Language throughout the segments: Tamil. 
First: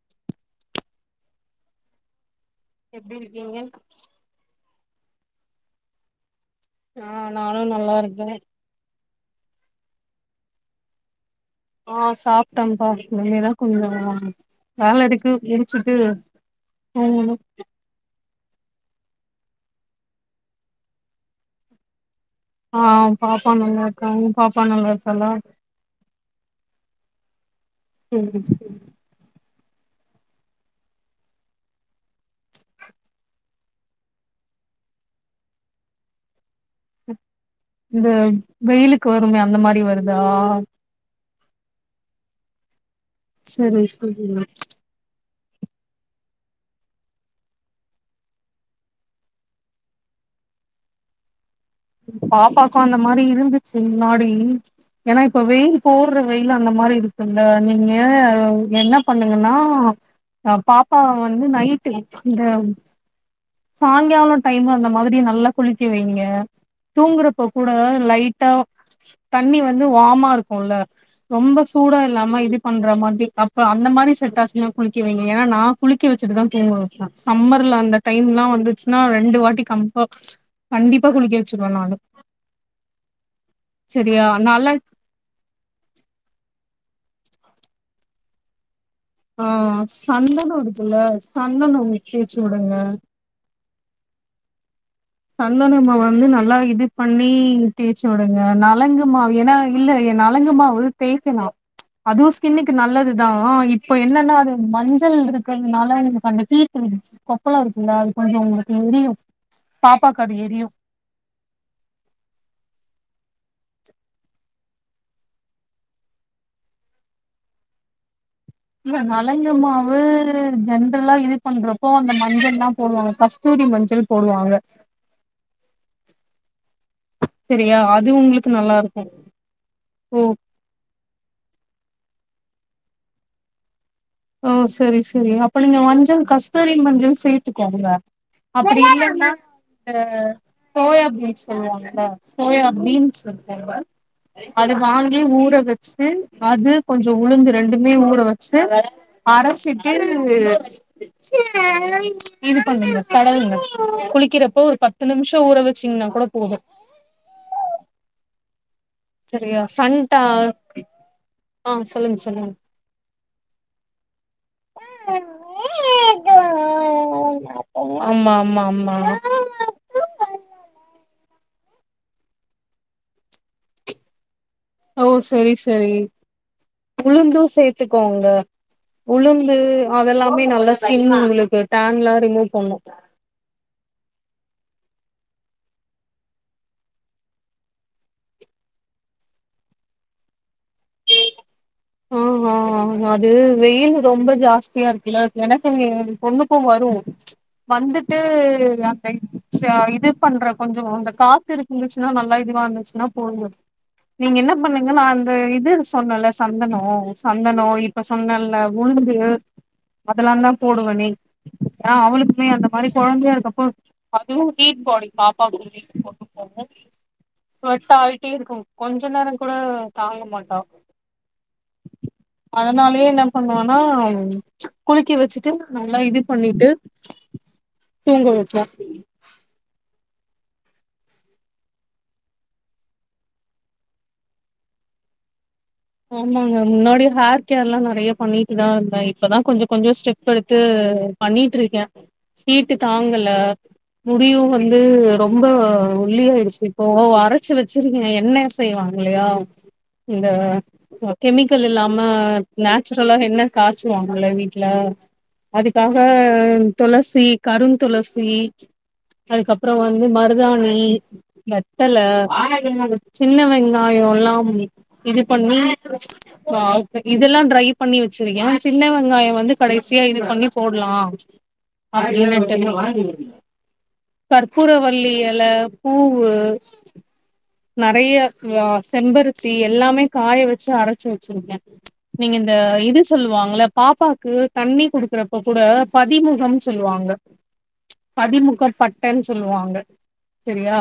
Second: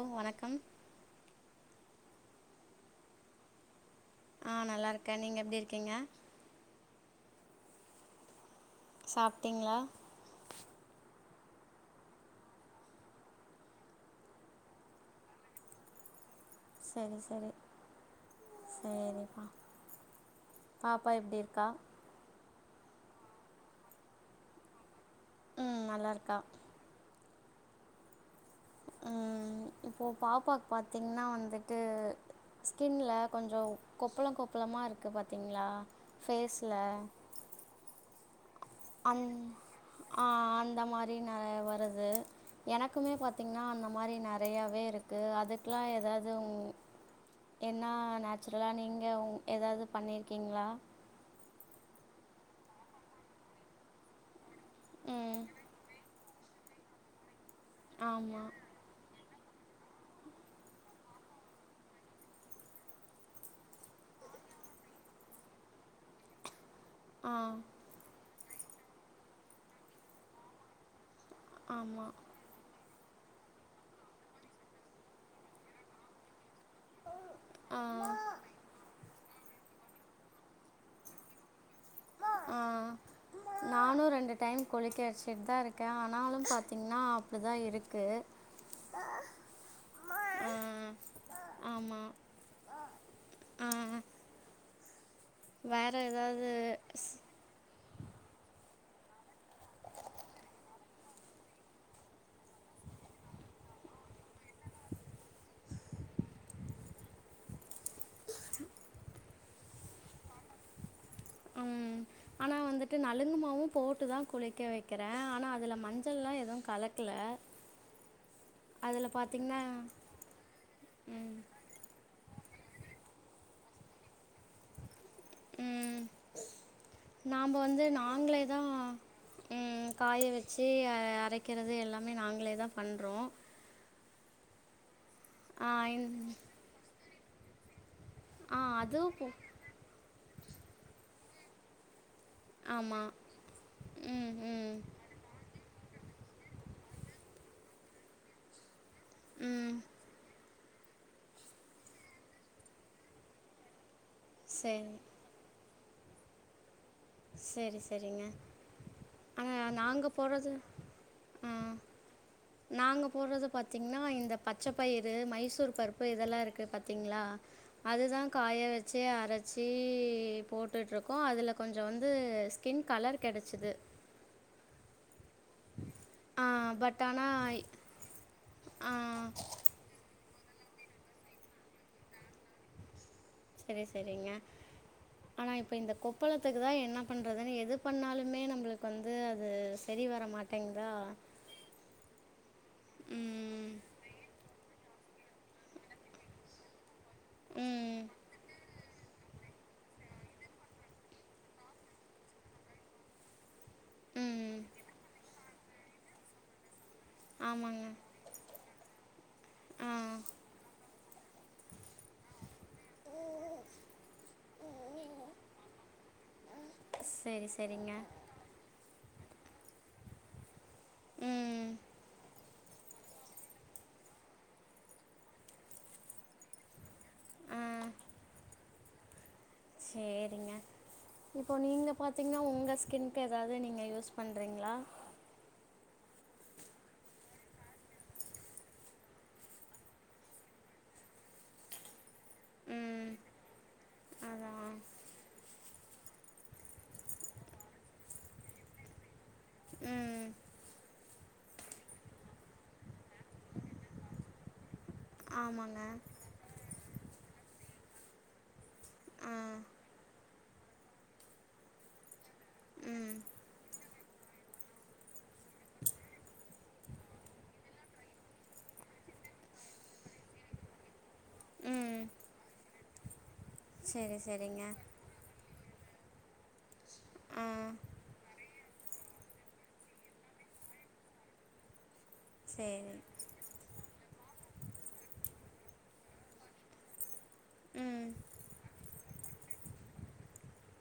ஓ வணக்கம் எப்படி இருக்கீங்க ஆ நல்லா இருக்கன் நீங்க எப்டி இருக்கீங்க ஆ நானு நல்லா இருக்கேன் சாப்ட்டிங்ளா ஆ சாப்ட்டம்ப்பா இனிமேதா கொஞ்ச வேல இருக்கு முடிச்சுட்டு சரி தூங்கணு சரி சேரிப்பா பாப்பா எப்படி இருக்கா ஆ பாப்பா நல்லா இருக்கா ம் பாப்பா நல்லா இருக்கா ம் நல்லா இருக்கா ம் ஹம் இப்போ பாப்பாக்கு பாத்தீங்கன்னா வந்துட்டு ஸ்கின்ல கொஞ்சோ கொப்பளம் கொப்பளமா இருக்கு பாத்தீங்களா ஃபேஸ்ல இந்த வெயிலுக்கு வருமே அந்த மாரி வருதா ஆஹ் வருது எனக் குமே பாத்தீங்கன்னா சரி அந்த மாரி சரி நெறையாவே இருக்கு அ துக்கெலாம் எதாவது உம் என்ன நேச்சுரலாக நீங்க உங் ஏதாவது பண்ணியிருக்கீங்களா பாப்பாக்கும் அந்த மாரி இருந்துச்சு முன்னாடி ஏன்னா ம் இப்ப வெயில் போடுற வெயில் அந்த மாரி இருக் குல நீங்க ஆமா உ என்ன பண்ணுங்கன்னா ஹ பாப்பா வந்து நைட்டு இந்த சாய்ங்காலம் டைம் அந்த மாதிரி நல்லா குளிக்க வைங்க ஆ தூங்குரப்பா கூட லைட் டா தண்ணி வந்து வாமா இருக்கும்ல ரொம்ப சூடா ஆமா இல்லாம இது பண் ணுற மாதிரி அப்ப அந்த மாரி செட்டாஸ்லாம் குளிக்க வைங்க ஏன்னா நான் குளிக்க வச்சுட்டுதான் தூங்க வப்பேன் சம்மருல ஆ அந்த லா வந்துச்சுன்னா ரெண்டு வாட்டி கம்ப கண்டிப்பா குளிக்க வச்சு ஆஹ் நானு சரியா ரெண்டு டைம் நல்லா குளிக்க வச்சுட்டு தான் இருக்கேன் ஆனாலும் பாத்தீங்கன்னா அப்டி தான் இருக்கு ஆஹ் ஆ, சந்தனு இருக்குல்ல சந்தனம் தேச்சு விடுங்க ஆஹ் சந்தனம்ம வந்து நல்லா இது ஸ்- பண்ணி தேய்ச்சு விடுங்க நலங்கு மாவு ஏன்னா இல்ல ஏ நலங்கு மாவு தேய்க்கலாம் அதுவும் ஸ்கின்னுக்கு நல்லதுதான் இப்போ என்னன்னா அது மஞ்சள் இருக்கிறதுனால [unintelligible] அந்த கீட்டு இரு கொப்பளம் இருக்குல்ல அது கொஞ்சோ உங்களுக்கு எரியும் பாப்பாக்கு அது எரியு உம் ஆனா வந்துட்டு நலங்குமாவும் போட்டுதான் குளிக்க வைக்கிறேன் ஆனா அதுல மஞ்சள்லா எதுவும் கலக்கல இல்ல அதுல நளங்க பார்த்தீங்கன்னா மாவு ஜென்ரலா இது பண்றப்போ அந்த மஞ்சள் லாம் போடுவாங்க கஸ்தூரி மஞ்சள் போடுவாங்க ம் நாம்ப செரியா வந்து அது நாங்களே உங்களுக்கு தா நல்லா இருக்கு ம் ஓ காய வச்சு அ ரக்கிறது எல்லாமே நாங்களே தா பண்றோ ஓ செரி ஸ் ஏ அப்ப நீங்க இந் மஞ்சள் கஸ்தூரி மஞ்சள் சேத்துக்கோங்க ஆ அப்டி அதுவும் போ இல்லன்னா வேற சோயா பீன்ஸ் சொல்லுவாங்கல சோயா ஆமா பீன்ஸ் இருக்குங்க ம் அத ம் வாங்கி ஊற வச் ச்சு அது கொஞ்சோ உளுந்து ரெண்டுமே ஊற வச்சு ம் அரச்சிட்டு இது இது பண்ணுங்க தடவுங்க குளிக்கிறப்போ ஒரு சரி பத்து நிமிஷோ ஊற வச் ங்னா கூட போதூ செரி செரிங்க ஆ சரியா நாங்க சன்டா போட்றது ஆ சொல்லுங்க சொல்லுங்க நாங்க போட்றது பாத்தீங்னா இந்த பச்சப்பயறு மைசூர் பருப்பு இதெல்லா இருக்கு பாத்தீங்ளா அதுதா ஆமா ஆமா காய ஆமா வெச்சு அரச்சு போட்டுட்ருக் கோ அதுல கொஞ் ஞ்சோ வந்து ஸ்கின் கலர் கெடச்சுது அவுஸ் செரி செரி பட் ஆனா உளுந்தூ சேத்துக்கோங்க ஆ உளுந்து அவெ எல்லாமே நல்ல ஸ்கின் உங்ளுக்கு டேன்லா ரிமூவ் பண்ணூ செரி செரிங்க ஆனா இப்ப இந்த கொப்பளத்துக்கு தா என்ன பண்றதுன்னு எது பண்ணாலுமே நம்ளுக்கு வந்து அது செரி வர மாட்டேங் ஆ ஹா ஹா அது ம் வெயிலு ரொம்ப ஜாஸ்தியாருக் கில எனக்குமே ஏ பொண்ணுக்கூ வரூ ம்ச் ம் வந்துட்டு யா [unintelligible] இது பண்றே கொஞ்சோ அந்த காத்து இருக்குந்துச்சுன்னா நல்லா இதுவா இருந்துச்சுன்னா போதூ நீங்க என்ன ம் பண்ணுங்க நா அந்த இது ஒன்னுல்ல சந்தனோ சந்தனோ ஆமாங்க இப்ப சொன்ன இல்ல உளுந்து ஆ அதெல்லாந்தா போடுவேனே ஆ அவளுக்மே அந்தப் மாரி கொழந்தையா இருக்கப்போ சரி சரிங்க ஸ்வட்டாயிட்டேர்க்கூ கொழந் ஞ்சோ நேரங் கூட தாங்க மாட்டா ம் அதனாலயே என்ன பண்ணுவோனா குளிக்க வச்சுட்டு நல்லா இது பண்ணிட்டு ஆ தூங்க வெப்போ சேரிங்க இப்போ நீங்க பாத்தீங்னா உங்க ஸ்கின்கு எதாவ்து நீங்க யூஸ் பண்றீங்ளா ஆமாங்க முன்னாடி ஹேர் கேர்லா நெறைய பண்ணிட்டுதா இருந்தே இப்பதா கொஞ்சோ கொஞ்சோ ஸ்டெப் எடுத்து பண்ணிட்ருக்கே ஹீட்டு ம் தாங்கல முடியூ அதான் வந்து ரொம்ப ஒல்லியாய்டுச்சு இப்போ அரச்சு வெச்சிருக்கே எண்ணே செய்வாங்கல்லையா இந்த ம் கெமிக்கல் இல்லாம நேச்சுரலா எண்ண காச்சுவாங்கலயா வீட்ல ஆமாங்க அதுக்காக துளசி கருங் துளசி ஆ அதுக்கப்றோ வந்து மருதாணி வெத்தலே ம் சின்ன வெங்கி ஆயோல்லாம் இதுப் பண்ணி இதெல்லா ட்ரை பண்ணி வெச்சிருக்கே சின்ன வெங்காயோ வந்து கடைசியா இது பண்ண போட்லா ம் அப்டினு விட்டேங்க சரி சரிங்க கர்ப்பூரவள்ளி எல பூவு ஆ நெறைய ஸ்வா செம்பருத்தி எல்லாமே காய வெச்சு அரச்சு வெச்சுருக்கெ நீங்க இந்த சரி இது சொல்லுவாங்க்ள பாப்பாக்கூ தண்ணி குடுக்குறப்ப கூட பதிமுகம் சொல்லுவாங்க ம் பதிமுகப் பட் டென் சொல்லுவாங்க செரியா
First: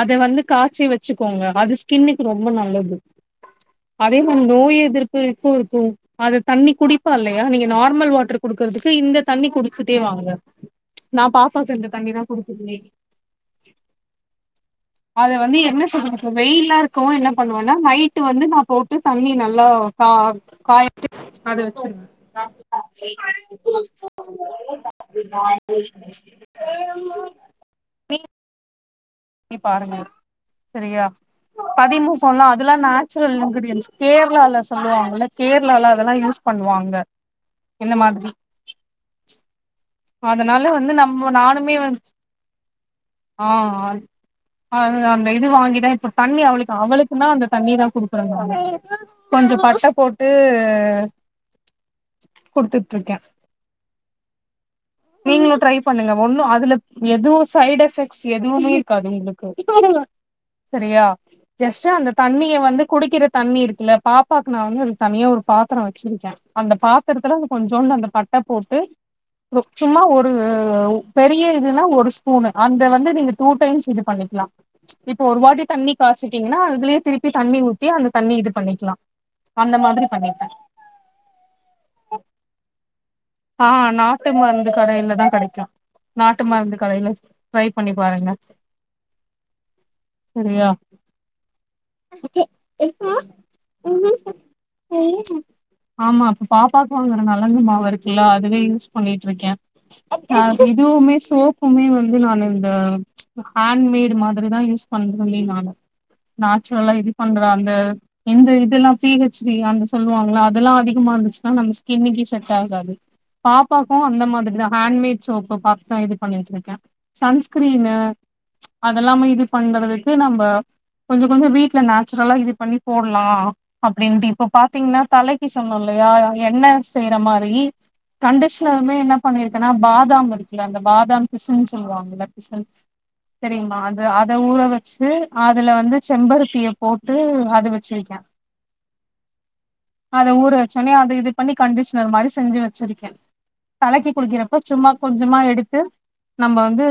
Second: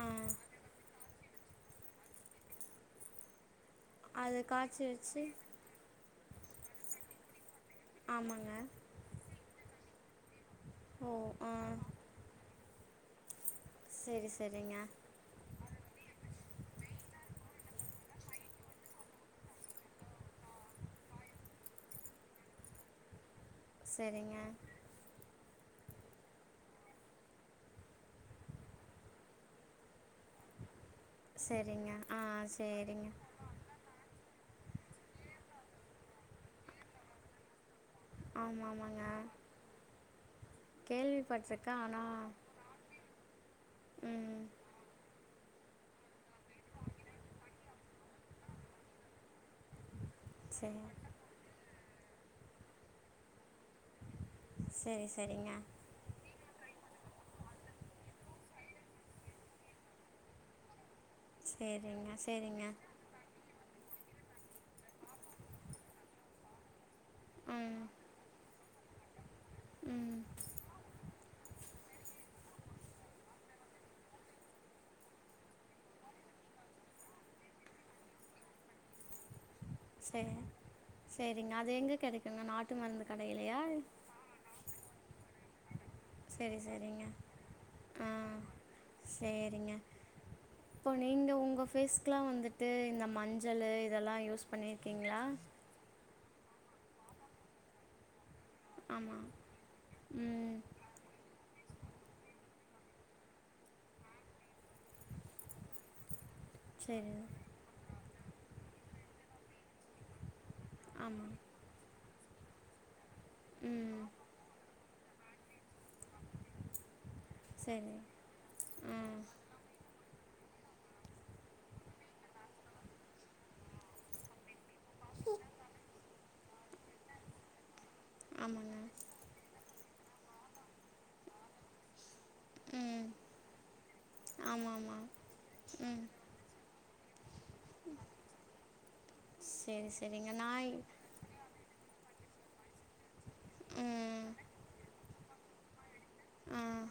ஆ அத வந்து காச்சி வெ சுக்கோங்க அது ஸ்கின்னுக்கு ரொம்ப நல்லது அதே அது நம் நோய் காய்ச்சி வச்சு எதிர்ப்புக்கூ இருக்குங் அத தண்ணி குடிப்பால்லே எனா நீங்க நார்மல் வாட்ரு ஆமாங்க குடுக்கற்துக்கு இந்த தண்ணி குடுக் சுத்தி வாங்க ஓ நா ஆ பாப்பாக்கு அந்த தண்ணி தா குடுக்குனுமே சரி சரிங்க அது வந்து என்ன சொல்றது இப்பொ வெயில்லாருக்கோ என்ன பண்ணுவான் னா நை ட்டு வந்து நா போட்டு தண்ணி நல்லா கா காய அது வெச்சுருவே சரிங்க நீ நி பாருங்க சரியா சரிங்க ஆ பதிமூக்கம்ல்லா அதுலா சரிங்க நேச்சுரல் இங்க்ரீடியன்ஸ் கேர்ளா தா சொல்லுவாங்கள்ள கேர்ளால அதலா யூஸ் பண்ணுவாங்க இந்த மாதிரி ஆமா ஆமாங்க அதனால வந்து நம்மொ நானுமே கேள்விப்பட்டிருக்கேன் வந் ஆனா ஆ ஆன் ம் அ நா அந்த இது வாங்கிதா இப்பொ தண்ணி அவளுக்கு அவளுக்கு நா அந்த தண்ணி தா குடுக்குற நானு கொஞ்சோ பட்ட போட் சரி குட்த்துட்ருக்கே சரி சரிங்க நீங்குளோ ட்ரை பண்ணுங்க ஒண்ணோ அத் அதுலப் எதுவோ சைடு எஃபெக்ட்ஸ் எதுவூமே இருக்காது உங்குளுக்கு சரியா ஜஸ்ட் அந்த சரிங்க தண்ணிய சரிங்க வந்து குடிக்கிற தண்ணி இருக் இல்ல பாப்பாக்கு நா வந்து அது தனியா ஒரு பாத்தறோ வெச்சிருக்கே அந்த பாத் பாத்தறத்துல ம் கொஞ்சோன்னு அந்த பட்ட போட்டு ரு சும்மா ம் ஒரூ பெரீய இல்லனா ஒரு ஸ்பூனு அந்த வந்து நீங்க டூடைம்ஸ் இது பனிக்கிளா இப்பொ ஒரு வாட்டி தண்ணி காச்சிடீங்னா இதுலெயெ திருப்பி தண்ணி ஊத்தி அந்த தண்ணி இதுப் பண்ணிக்கிலா செரிங்க சேரிங்க அது எங்கெ கிடைக்குங்க நாட்டு மர்ந்து கடயுலயா அந்த கடைலதா செரி செரிங்க ட்ரை பண்ணி ஆ பாருங்க சேரிங்க சரியா இப்போ நீங்க உங்க பேஸ்குலா வந்துட்டு இந்த மஞ்சளு இதெல்லா யூஸ் பண்ணிருக்கீங்களா ஆமா இப்ப பாப்பாக்கு வாங்குற நலங்கு மாவு இருக்குல்ல அதுவே ஆமா. பண்ணிட்டு இருக்க ம். அது இதுவுமே சோப் புமே வந்து நானு இந்த ஹேண்மேட் மாதிரிதா யூஸ் பண்றனே நானோ நாச்சுரல்லா இது சரி. பண்ற அந்த எந்த இதுலா பீ ஹச் டி அந்த சொல்லுவாங்கல்ல அது இதெல்லா அதிகமா ஆமா. இருந்துச்சுனா நம்ம ஸ்கின் டிஸ்ஸீஸ் செட்டாகாது பாப் பாப்பாக்கோ ம். அந்த மாதிரிதா ஹேண்மேட் சோப்பு பாப்ஸா இது பண்ணி வெச்சிருக்க சன்ஸ்கிரீனு சரி. ம். அதெல்லாம இது பண்றது பி நம்ப கொஞ்சோ கொஞ்சோ வீட்ல நேச்சுரலா இது பண்ணி போடலா அப்படின்ட்டு இப்ப பாத்தீங்னா தலைக்கு சொன்னோ இல்லையா எண்ண செய்ற மாரி கண்டிஷ் ஆமாங்க. என்ன பண்ணிருக்கன்னா பாதாம் இருக்குல அந்த பாதாம் பிசின் சொல்லுவாங்கல சரி ம். தெரியுமா அத அத ஊற ஆமாமா. வெச்சு அதுல வந்து ம். செம்பருத்திய போட் டு அத வெச்சிருக்க சரி, அத சரிங்க. ஊர நான் இ- வெச்சோனே அது இது பண்ணி கண்டிஷ்னர் மாரி செஞ்சி வெச்சிருக்கே தலக்கி ம். குளிக்கிறப்போ சும்மா கொஞ்சமா எடுத்து நம்ப ஆ. வந்து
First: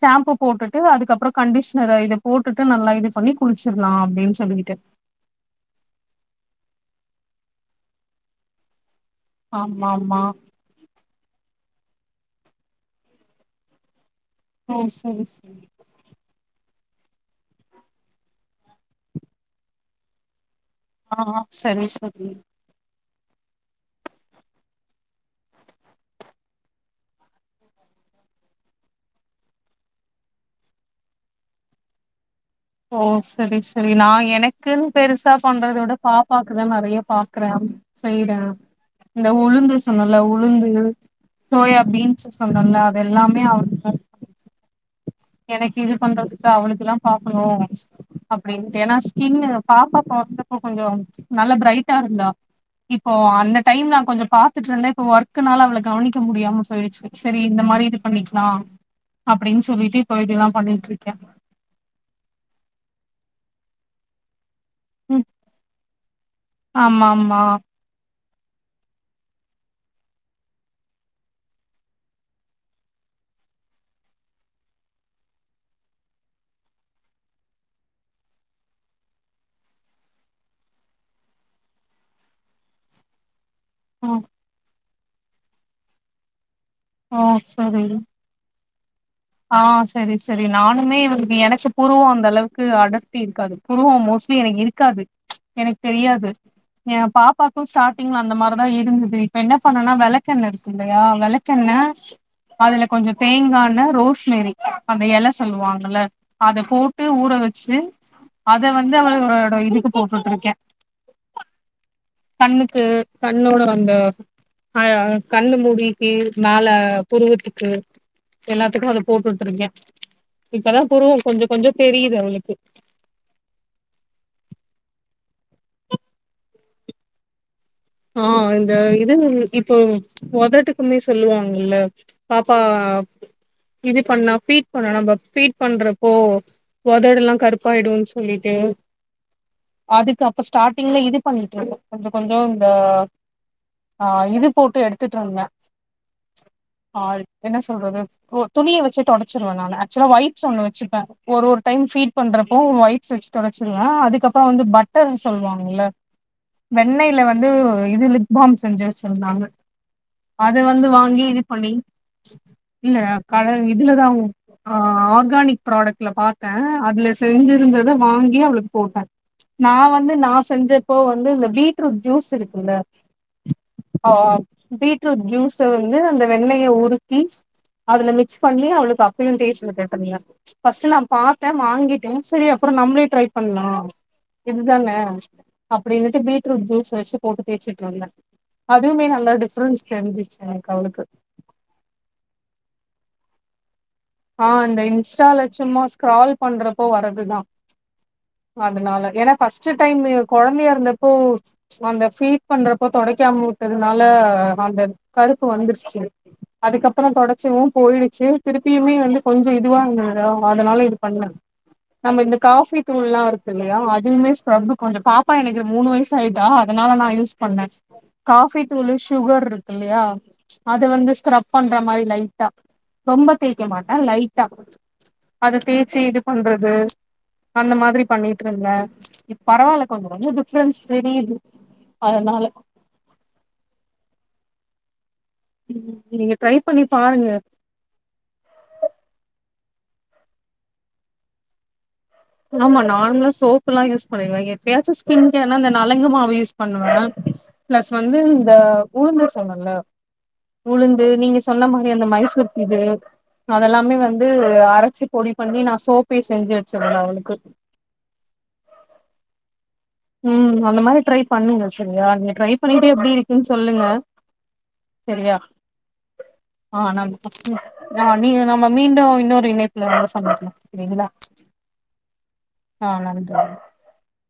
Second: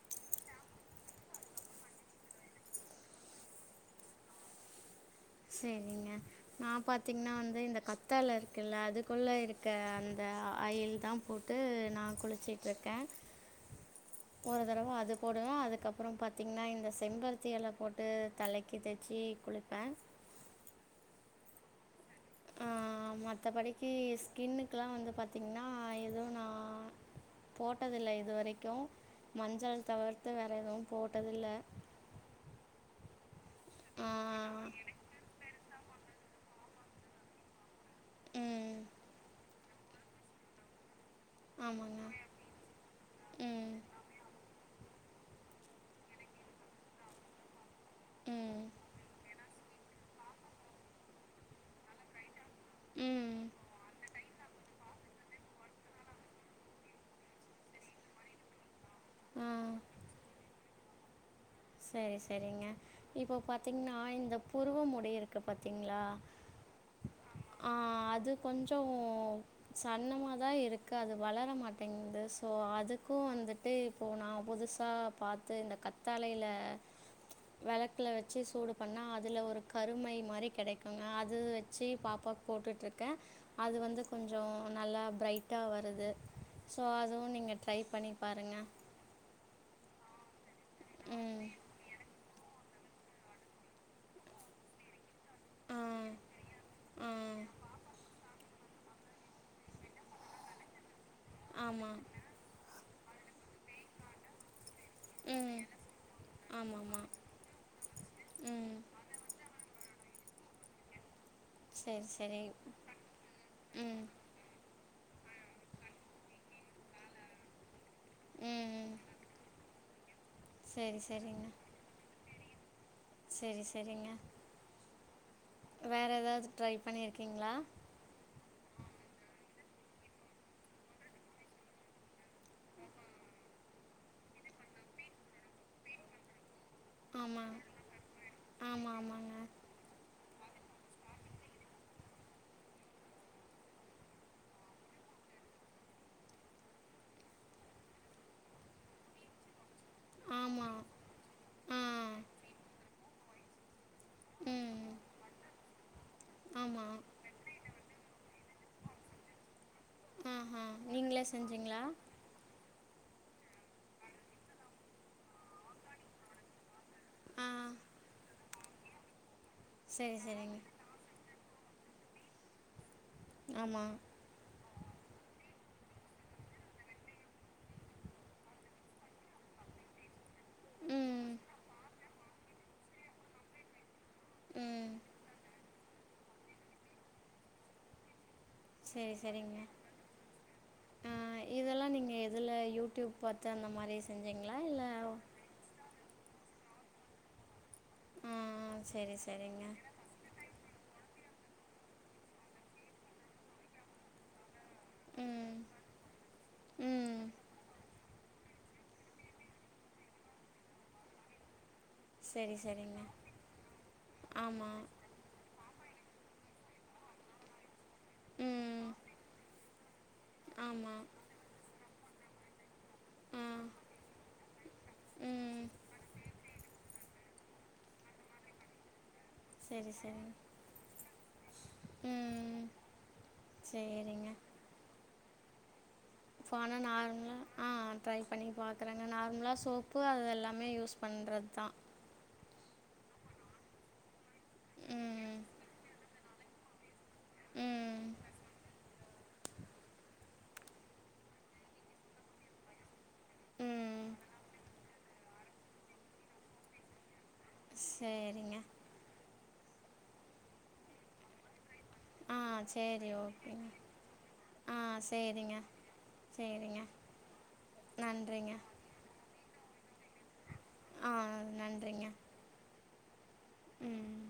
ஸேம்பு போட்டுட்டு அதுக்கப்புறோ கண்டிஷ்னர இத போட்டுட்டு நல்லா இது பண்ணி குளிச்சிடலா அப்டின்னு சொல்லிட்டு செரிங்க நா பாத்தீங்கன்னா வந்து இந்த கத்தால இருக்குல்ல அது குள்ள இருக்க ஆமா ஆமா அந்த ஆயில் தா போட் டு நா குளிச்சிட்ருக்க ஒரு ஓ தடவ அது சரி போடுவ சரி அதுக்கப்புறோ பாத்தீங்கன்னா இந்த செம்பருத்தி எல போட்டு தலைக்கு தேச்சி குளிப்ப ஆ ஆ சரி ச பப்பி மத்தபடிக்கி ஸ்கின்னுக்குலா வந்து பாத்தீ நா போட்டதில்ல இதுவரைக்கும் மஞ்சள் தவிர்த்து வேற எதுவும் போட்டதில்ல ஓஸ் சரி சரி நான் எனக்குன் பெருசா பண்றத விட பாப்பாக்குதா நறையா பாக்கறே சைடா ம் இந்த உளுந்து ஸ் சொன்னல்ல உளுந்து சோயா ஆமாங்க பீன்ஸ் சொன்னல்ல அது எல்லாமே ம் அவனுக்கு எனக்கு இது பண்றதுக்கு தா அவளுக்குலாம் பாப் [unintelligible] ம் அப்டின்டு ஏன்னா ஸ்கின்னு பாப்பாப் பொறந்தப்போ கொஞ்சோ நல்லா ப்ரைட்டாருந்தா இப்போ ம் அந்த டைம் நா கொஞ்சம் பா த்துட்ருந்த இப்ப வர்க்குனால அவள கவனிக்க முடியாம போயிடுச்சு செரி இந்த மாரி இது பண்ணிக்லா ஆ அப்டின் சொல்லிட்டு இப்போ இதொல்லாம் பண்ணின் ட்ருக்கியா சேரி சேரிங்க இப்போ பாத்தீங்ன்னா இந்த புருவ முடி ம் இருக்கு பாத்தீங்ளா, ஆமா ஆமா ஆ அது கொஞ்சோ சன்னமா தா இருக்கு அது வளர மாட்டேங்து ஸோ அதுக்கூ வந்துட்டு இப்போ நா புதுசா பாத்து இந்த கத்தாலைல அ வெளக்ல வெச்சு சூடு பண்ணா அதுல ஒரு கருமை மாரி கெடைக்குங்க அது வெச்சி பாப்பா போட்டுட்ருக்க அது வந்து ஓ கொஞ்சோ நல்லா ப்ரைட்டா வருது ஸோ அதுவு நீங்க ட்ரை பண்ணி பாருங்க. ஆ‌ செரி செ டி நானுமே வ் ம் எனக்கு புருவோ அந்த அளவு க்கு அடர்த்தி இருக்காது புருவோ மோஸ்லி எனக் இருக்காது ஆ எனக் தெரியாது எ ஆ பாப்பாக்கூ ஸ்டார்டிங்ல அந்த மாரிதா இருந்துது இப்ப என்ன பண்ணனா வெளகென்ன இருக்குல்ல யா வெளக்கெண்ண ஆமாம் அதல கொஞ்சோ தேங்காண்ண ரோ ஸ்மேரி அந்த எல ம் சொல்லுவாங்கல்ல அத ஆமாம்மா போட்டு ஊற வெச்சு அத ம் வந்து அவளோட இதுக்கு போ போட்ருக்கே. சரி சரி கண்ணுக்கு கண்ணோட வந்த ம் ஆ கண்ணு முடிக்கி மேல புருவத்துக்கு. ம் எல்லாத்துக்கு ம் அதப் [unintelligible] இப்பதா சரி புருவோ கொஞ்சோ கொஞ்சோ தெரியுது அவளுக்கு க் செரி செரிங்க வேற ஏதாது ட்ரை பண்ணிரிக்கிங்ளா ஆ இந்த இது இப்போ ஒதட்டுக்குமே சொல்லுவாங்கல்ல பாப்பா இது பண்ணா பீட் பண்ண நம்ம பீட் பண்றப்போ ஒதடு லா ஆமாம் கருப்பாய்டு சொல்லிட்டு ஆமாம் ஆமாங்க அதுக்க ப்ப ஸ்டாட்டிங்ல இது பண்ணிட்ருக்கோ கொஞ்சோ கொஞ்சோ இது போட்டு எடுத்துட்ருந்த ஆ என்ன சொல்றது துணிய வெச்சி தொடச்சிருவ நானு வைப்ஸ் ஒன்னு ஆமாம் வெச்சுப்ப ஒரு ஒரு ஆ டைம் பீட் பண்றப்போ வப்ஸ் தொடச்சிருவே அதுக்கு அப்பறோ ம் பட்டர்னு சொல்லுவாங்களா ஆமாம் வெண்ணைல இதுல லிப் பாம் செஞ்சு வட்சுருந்தாங்க அதது ஆஹா வந்து நீங்களே வாங்கி இது பண்ணி செஞ்சீங்களா இல்ல க இதுலதான் ஆர்கானிக் ப்ராடக்ட்ல பார்த்தேன் அதுல ஆ செஞ்சிருந்தத வாங்கி அவளுக் போட்டே நான் வந்து சரி நான் சரிங்க செஞ்சப்போ வந்து இந்த பீட் [unintelligible] ஜூஸ் இருக்குல்ல ஆமா ஆ பீட்ரூட் ஜூஸ் வந்து அந்த வெண்ணெய உருக்கி அதுல மிக்ஸ் பண்ணி அவளுக்கு அப்பயும் தேச்சுவுட்டுருந்தே ஃபர்ஸ்ட் நான் ம் பார்த்தேன் வாங்கிட்டேன் சரி அப்பறோ நம்மளே ட்ரை பண்ணலாம் ம் இதுதானே அப்படின்னுட்டு பீட்ரூட் ஜூஸ் சு போட்டுத்தச்சுட்டுந்து செரி செரிங்க எனக்கு அவளுக்கு ஆஹ் இதெல்லாம் நீங்க எதுல யூடியூப் பார்த்த அந்த மாரி ஆஹ் அந்த இன்ஸ்டால சும்மா ஸ்க்ரால் பண்றப்போ வரதுதான் ஆ அதனால சரி ஏன்னா சரிங்க ஃபர்ஸ்ட் டைம் கொழந்தையா இருந்த இப்போ அந்த ஃபீட் பண்றப்போ தொடடைக்காம விட்டதுனால அந்த கருப்பு ம் வந்துருச்சு அதுக்கப்பறோ ம் தொடச்சவும் போய ச திருப்பியுமே வந்து கொஞ்சோ இதுவா இருந்ததுட அதனால இது பண்ணே நம்ம இந்த சரி காஃபி சரிங்க துள்லாம் இருக்கு இல்லையா அதுமே ஆமாம் கொஞ்சோ பாப்பா [unintelligible] மூணு வயசு ஆயிட்டா அதனால நான் யூஸ் பண்ணே காபி ம் உள்ள சுகர் இருக்கு இல்லையா அது ஆமாம் வந்து ஸ்க்ரப் பண்ற மாரி லைட்டா ரொம்ப ஆ தேய்க மாட்டா லைட்ட ஆது அத ம் தேய்சச்சு இது பண்றது அந்த மாதிரி பண்ணிட்டு இருந்த இ பரவாயில்ல சரி கொஞ்சோ சரிங்க கொஞ்சோ டிஃப்ரென்ஸ் தெரியுது அதனால ம் சரிங்க உம் போனா நார்மலா ஆஹ் ட்ரை பண்ணி பாக்குறேங்க நார்மலா சோ அப்பு அது எல்லாமே யூஸ் பண்றது தா ஆமா நார்மலா சோப்பு எல்லா யூஸ் பண்நிருவ எப்பாச்சு ஸ்கின் ம் கேர்னா அந்த நலங்கு மாவு யூஸ் பண்ணுவ பிளஸ் ம் வந்து இந்த உளுந்து சொன்னல உளுந்து நீங்க சொன்ன மாரி அந்த மைசூக்கு இது அதெல்லாமே ம் வந்து அரைச்சு பொடி பண்ணி நா சோப்பே செஞ்சு வச்சிருந்த அவளுக் சரிங்க உம் அந்த மாரி ட்ரை பண்ணுங்க நீங்க ஆ ட்ரை பண்ணிட்டு சரி எப்படி இருக்குனு ஓகேங்க சொல்லுங்க, ஆ சரியா சரிங்க சரிங்க நா நி நன்றிங்க நாம மீண்டு இன்னொரு [unintelligible] செரியீங்களா ஆ நன்றிங்க ஆஹ் நன் றி ம்